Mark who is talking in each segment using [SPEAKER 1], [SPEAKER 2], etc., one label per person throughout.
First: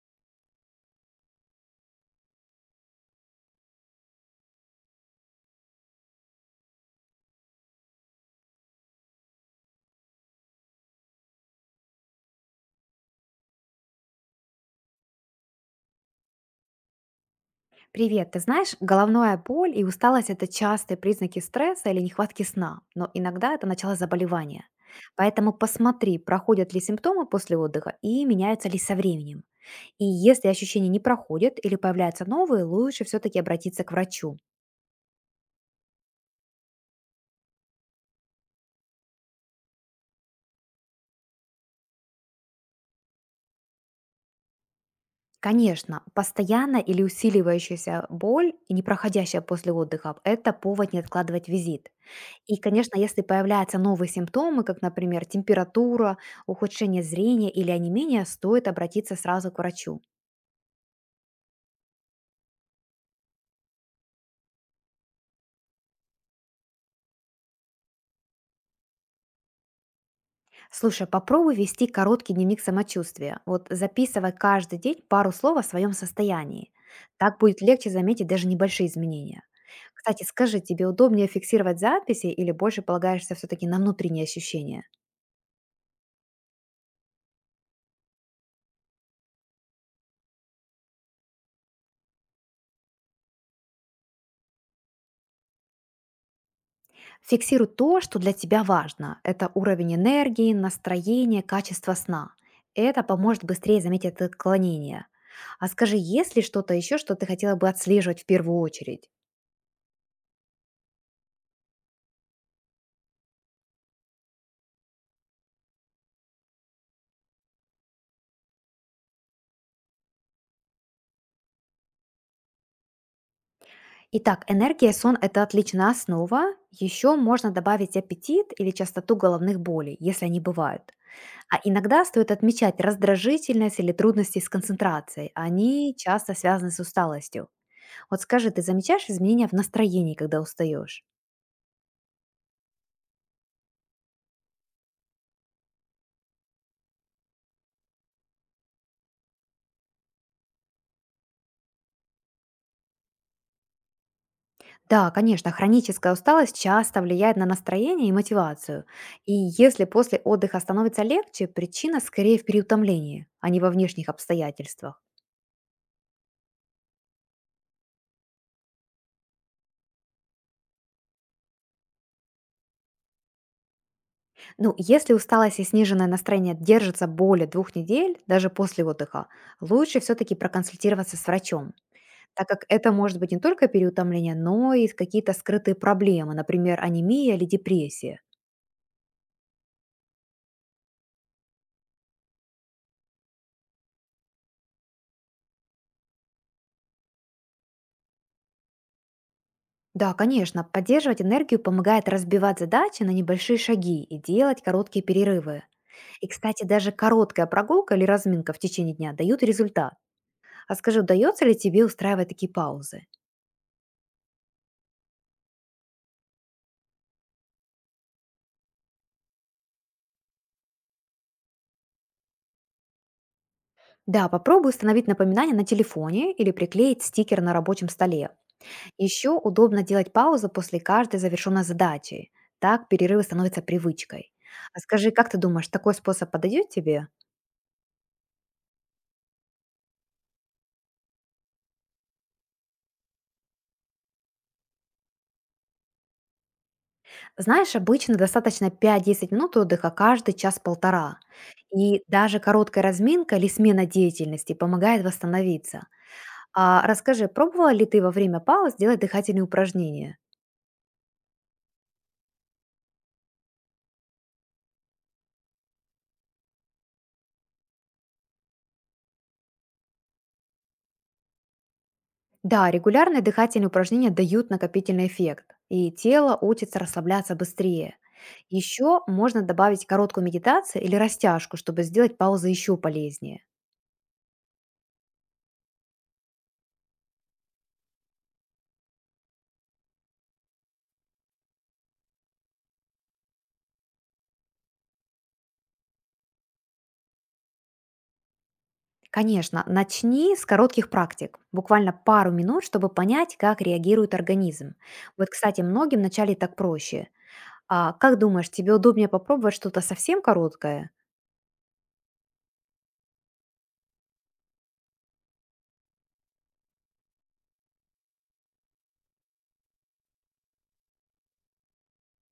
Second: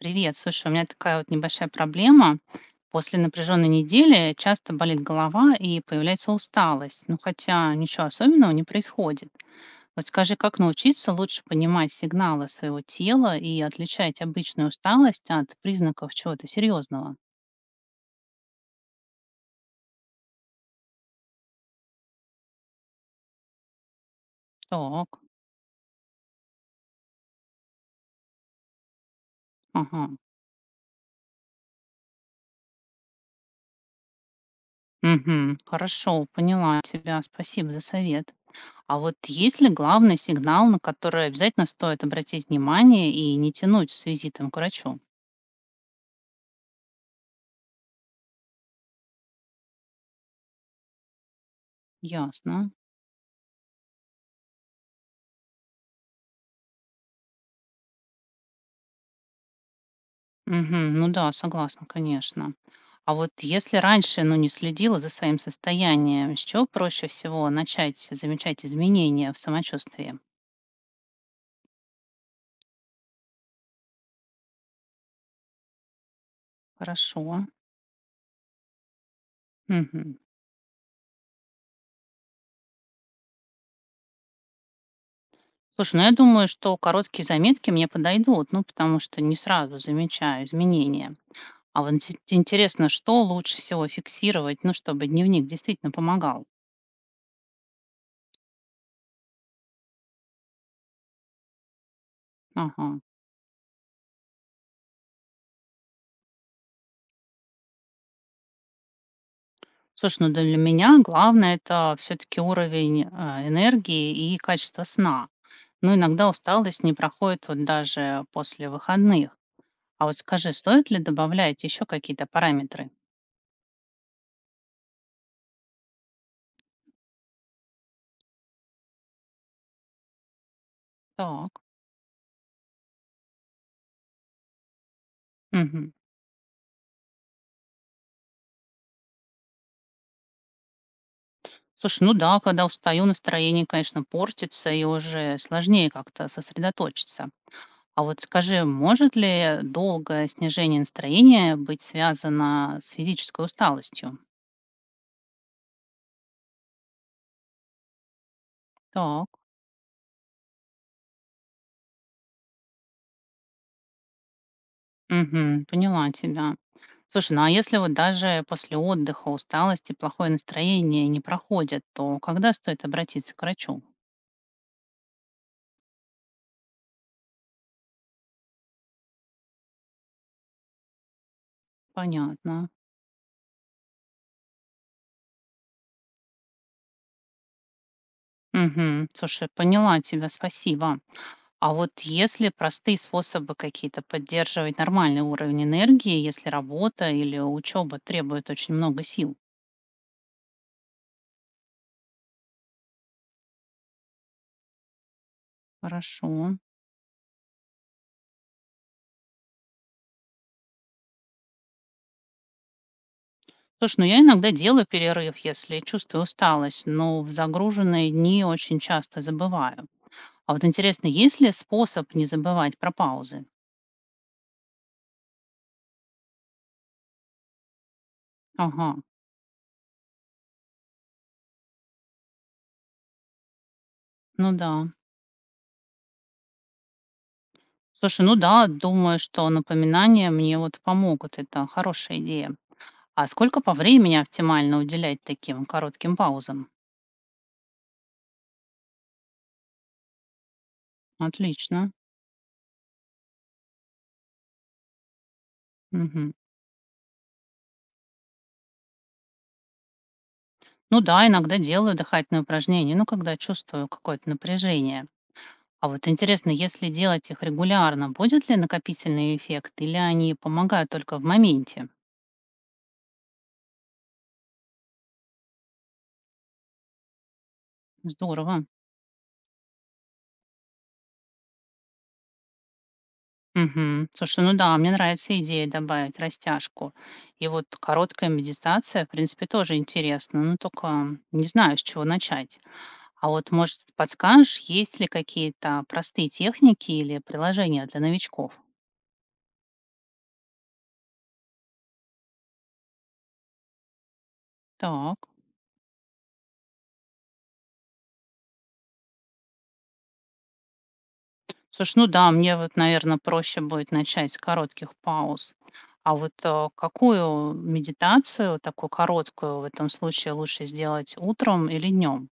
[SPEAKER 1] Привет, слушай, у меня такая вот небольшая проблема. После напряженной недели часто болит голова и появляется усталость. Ну хотя ничего особенного не происходит. Вот скажи, как научиться лучше понимать сигналы своего тела и отличать обычную усталость от признаков чего-то серьезного?
[SPEAKER 2] Привет, ты знаешь, головная боль и усталость– это частые признаки стресса или нехватки сна, но иногда это начало заболевания.
[SPEAKER 1] Так,
[SPEAKER 2] Поэтому посмотри, проходят ли симптомы после отдыха и меняются ли со временем. И
[SPEAKER 1] ага.
[SPEAKER 2] если ощущения не проходят или появляются новые, лучше все-таки обратиться к врачу.
[SPEAKER 1] Угу, хорошо, поняла тебя. Спасибо за совет. А вот есть ли главный сигнал, на который обязательно стоит обратить внимание и не тянуть с визитом к врачу?
[SPEAKER 2] Конечно, постоянная или усиливающаяся боль и непроходящая после отдыха– это повод не откладывать визит. И,
[SPEAKER 1] Ясно.
[SPEAKER 2] конечно, если появляются новые симптомы, как, например, температура, ухудшение зрения или онемение, стоит обратиться сразу к врачу.
[SPEAKER 1] Мгм. Ну да, согласна, конечно. А вот если раньше, ну, не следила за своим состоянием, с чего проще всего начать замечать изменения в самочувствии?
[SPEAKER 2] Слушай, попробуй вести короткий дневник самочувствия. Вот записывай каждый день пару слов о своем состоянии.
[SPEAKER 1] Хорошо.
[SPEAKER 2] Так будет легче заметить даже небольшие изменения.
[SPEAKER 1] Мгм.
[SPEAKER 2] Кстати, скажи, тебе удобнее фиксировать записи или больше полагаешься все-таки на внутренние ощущения?
[SPEAKER 1] Слушай, ну я думаю, что короткие заметки мне подойдут, ну, потому что не сразу замечаю изменения. А вот интересно, что лучше всего фиксировать, ну, чтобы дневник действительно помогал.
[SPEAKER 2] Фиксируй то, что для тебя важно. Это уровень энергии, настроение, качество сна.
[SPEAKER 1] Ага.
[SPEAKER 2] Это поможет быстрее заметить это отклонение. А скажи, есть ли что-то еще, что ты хотела бы отслеживать в первую очередь?
[SPEAKER 1] Слушай, ну для меня главное - это все таки уровень, энергии и качество сна. Но иногда усталость не проходит вот даже после выходных. А вот скажи, стоит ли добавлять еще какие-то параметры?
[SPEAKER 2] Итак, энергия и сон– это отличная основа. Еще можно добавить аппетит или частоту головных болей, если они бывают.
[SPEAKER 1] Так.
[SPEAKER 2] А иногда стоит отмечать раздражительность или трудности с концентрацией.
[SPEAKER 1] Мгм.
[SPEAKER 2] Они часто связаны с усталостью. Вот скажи, ты замечаешь изменения в настроении, когда устаешь?
[SPEAKER 1] Слушай, ну да, когда устаю, настроение, конечно, портится и уже сложнее как-то сосредоточиться. А вот скажи, может ли долгое снижение настроения быть связано с физической усталостью?
[SPEAKER 2] Да, конечно, хроническая усталость часто влияет на настроение и мотивацию.
[SPEAKER 1] Так.
[SPEAKER 2] И если после отдыха становится легче, причина скорее в переутомлении, а не во внешних обстоятельствах.
[SPEAKER 1] Мгм. Поняла тебя. Слушай, ну а если вот даже после отдыха усталость и плохое настроение не проходят, то когда стоит обратиться к врачу?
[SPEAKER 2] Ну, если усталость и сниженное настроение держатся более 2 недель, даже после отдыха, лучше все-таки проконсультироваться с врачом, так как
[SPEAKER 1] Понятно.
[SPEAKER 2] это может быть не только переутомление, но и какие-то скрытые проблемы, например, анемия или депрессия.
[SPEAKER 1] Мгм. Слушай, поняла тебя, спасибо. А вот если простые способы какие-то поддерживать нормальный уровень энергии, если работа или учеба требует очень много сил?
[SPEAKER 2] Да, конечно, поддерживать энергию помогает разбивать задачи на небольшие шаги и делать короткие перерывы. И,
[SPEAKER 1] Хорошо.
[SPEAKER 2] кстати, даже короткая прогулка или разминка в течение дня дают результат. А скажи, удается ли тебе устраивать такие паузы?
[SPEAKER 1] Слушай, ну я иногда делаю перерыв, если чувствую усталость, но в загруженные дни очень часто забываю. А вот интересно, есть ли способ не забывать про паузы?
[SPEAKER 2] Да, попробуй установить напоминание на телефоне или приклеить стикер на рабочем столе.
[SPEAKER 1] Ага,
[SPEAKER 2] Еще удобно делать паузу после каждой завершенной задачи. Так перерывы становятся привычкой.
[SPEAKER 1] ну да.
[SPEAKER 2] А скажи, как ты думаешь, такой способ подойдет тебе?
[SPEAKER 1] Слушай, ну да, думаю, что напоминания мне вот помогут. Это хорошая идея. А сколько по времени оптимально уделять таким коротким паузам?
[SPEAKER 2] Знаешь, обычно достаточно 5-10 минут отдыха каждый час-полтора.
[SPEAKER 1] Отлично.
[SPEAKER 2] И даже короткая разминка или смена деятельности помогает восстановиться.
[SPEAKER 1] Мгм.
[SPEAKER 2] А расскажи, пробовала ли ты во время пауз делать дыхательные упражнения?
[SPEAKER 1] Ну да, иногда делаю дыхательные упражнения, ну когда чувствую какое-то напряжение. А вот интересно, если делать их регулярно, будет ли накопительный эффект или они помогают только в моменте?
[SPEAKER 2] Да, регулярные дыхательные упражнения дают накопительный эффект, и тело учится расслабляться быстрее.
[SPEAKER 1] Здорово.
[SPEAKER 2] Еще можно добавить короткую медитацию или растяжку, чтобы сделать паузы еще полезнее.
[SPEAKER 1] Мгм. Слушай, ну да, мне нравится идея добавить растяжку. И вот короткая медитация, в принципе, тоже интересно, но только не знаю, с чего начать. А вот, может, подскажешь, есть ли какие-то простые техники или приложения для новичков?
[SPEAKER 2] Конечно, начни с коротких практик, буквально пару минут, чтобы понять, как реагирует организм.
[SPEAKER 1] Так.
[SPEAKER 2] Вот, кстати, многим вначале так проще. А как думаешь, тебе удобнее попробовать что-то совсем короткое?
[SPEAKER 1] Слушай, ну да, мне вот, наверное, проще будет начать с коротких пауз. А вот какую медитацию, такую короткую, в этом случае лучше сделать утром или днем?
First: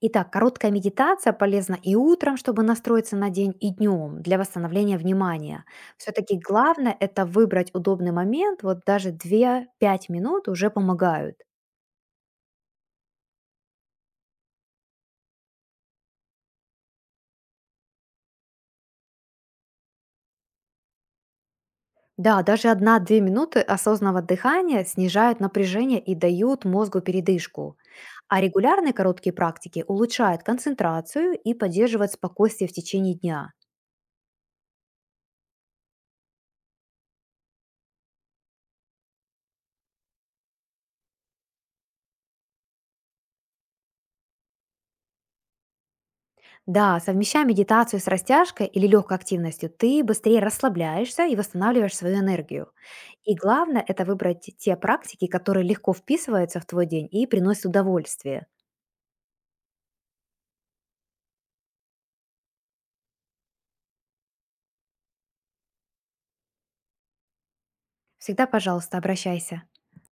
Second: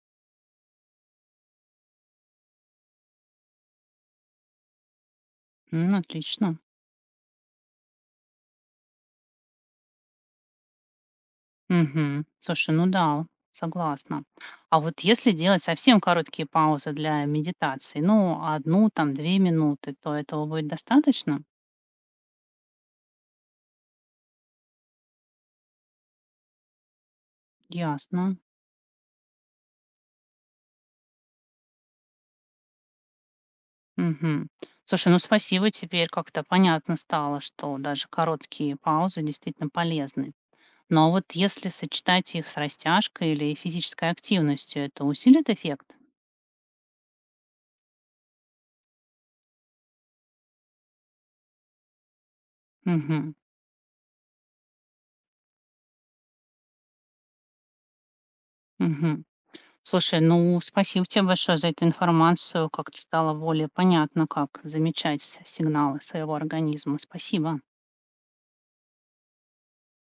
[SPEAKER 2] Итак, короткая медитация полезна и утром, чтобы настроиться на день, и днем для восстановления внимания.
[SPEAKER 1] М,
[SPEAKER 2] Все-таки
[SPEAKER 1] отлично.
[SPEAKER 2] главное это выбрать удобный момент, вот даже 2-5 минут уже помогают.
[SPEAKER 1] Мгм. Слушай, ну да, согласна. А вот если делать совсем короткие паузы для медитации, ну, одну там, 2 минуты, то этого будет достаточно?
[SPEAKER 2] Да, даже 1-2 минуты осознанного дыхания снижают напряжение и дают мозгу передышку.
[SPEAKER 1] Ясно.
[SPEAKER 2] А регулярные короткие практики улучшают концентрацию и поддерживают спокойствие в течение дня.
[SPEAKER 1] Мгм. Слушай, ну спасибо, теперь как-то понятно стало, что даже короткие паузы действительно полезны. Но вот если сочетать их с растяжкой или физической активностью, это усилит эффект?
[SPEAKER 2] Да, совмещая медитацию с растяжкой или легкой активностью, ты быстрее расслабляешься и восстанавливаешь свою энергию. И
[SPEAKER 1] Мгм.
[SPEAKER 2] главное– это выбрать те практики, которые легко вписываются в твой день и приносят удовольствие.
[SPEAKER 1] Слушай, ну, спасибо тебе большое за эту информацию. Как-то стало более понятно, как замечать сигналы своего организма. Спасибо.
[SPEAKER 2] Всегда, пожалуйста, обращайся.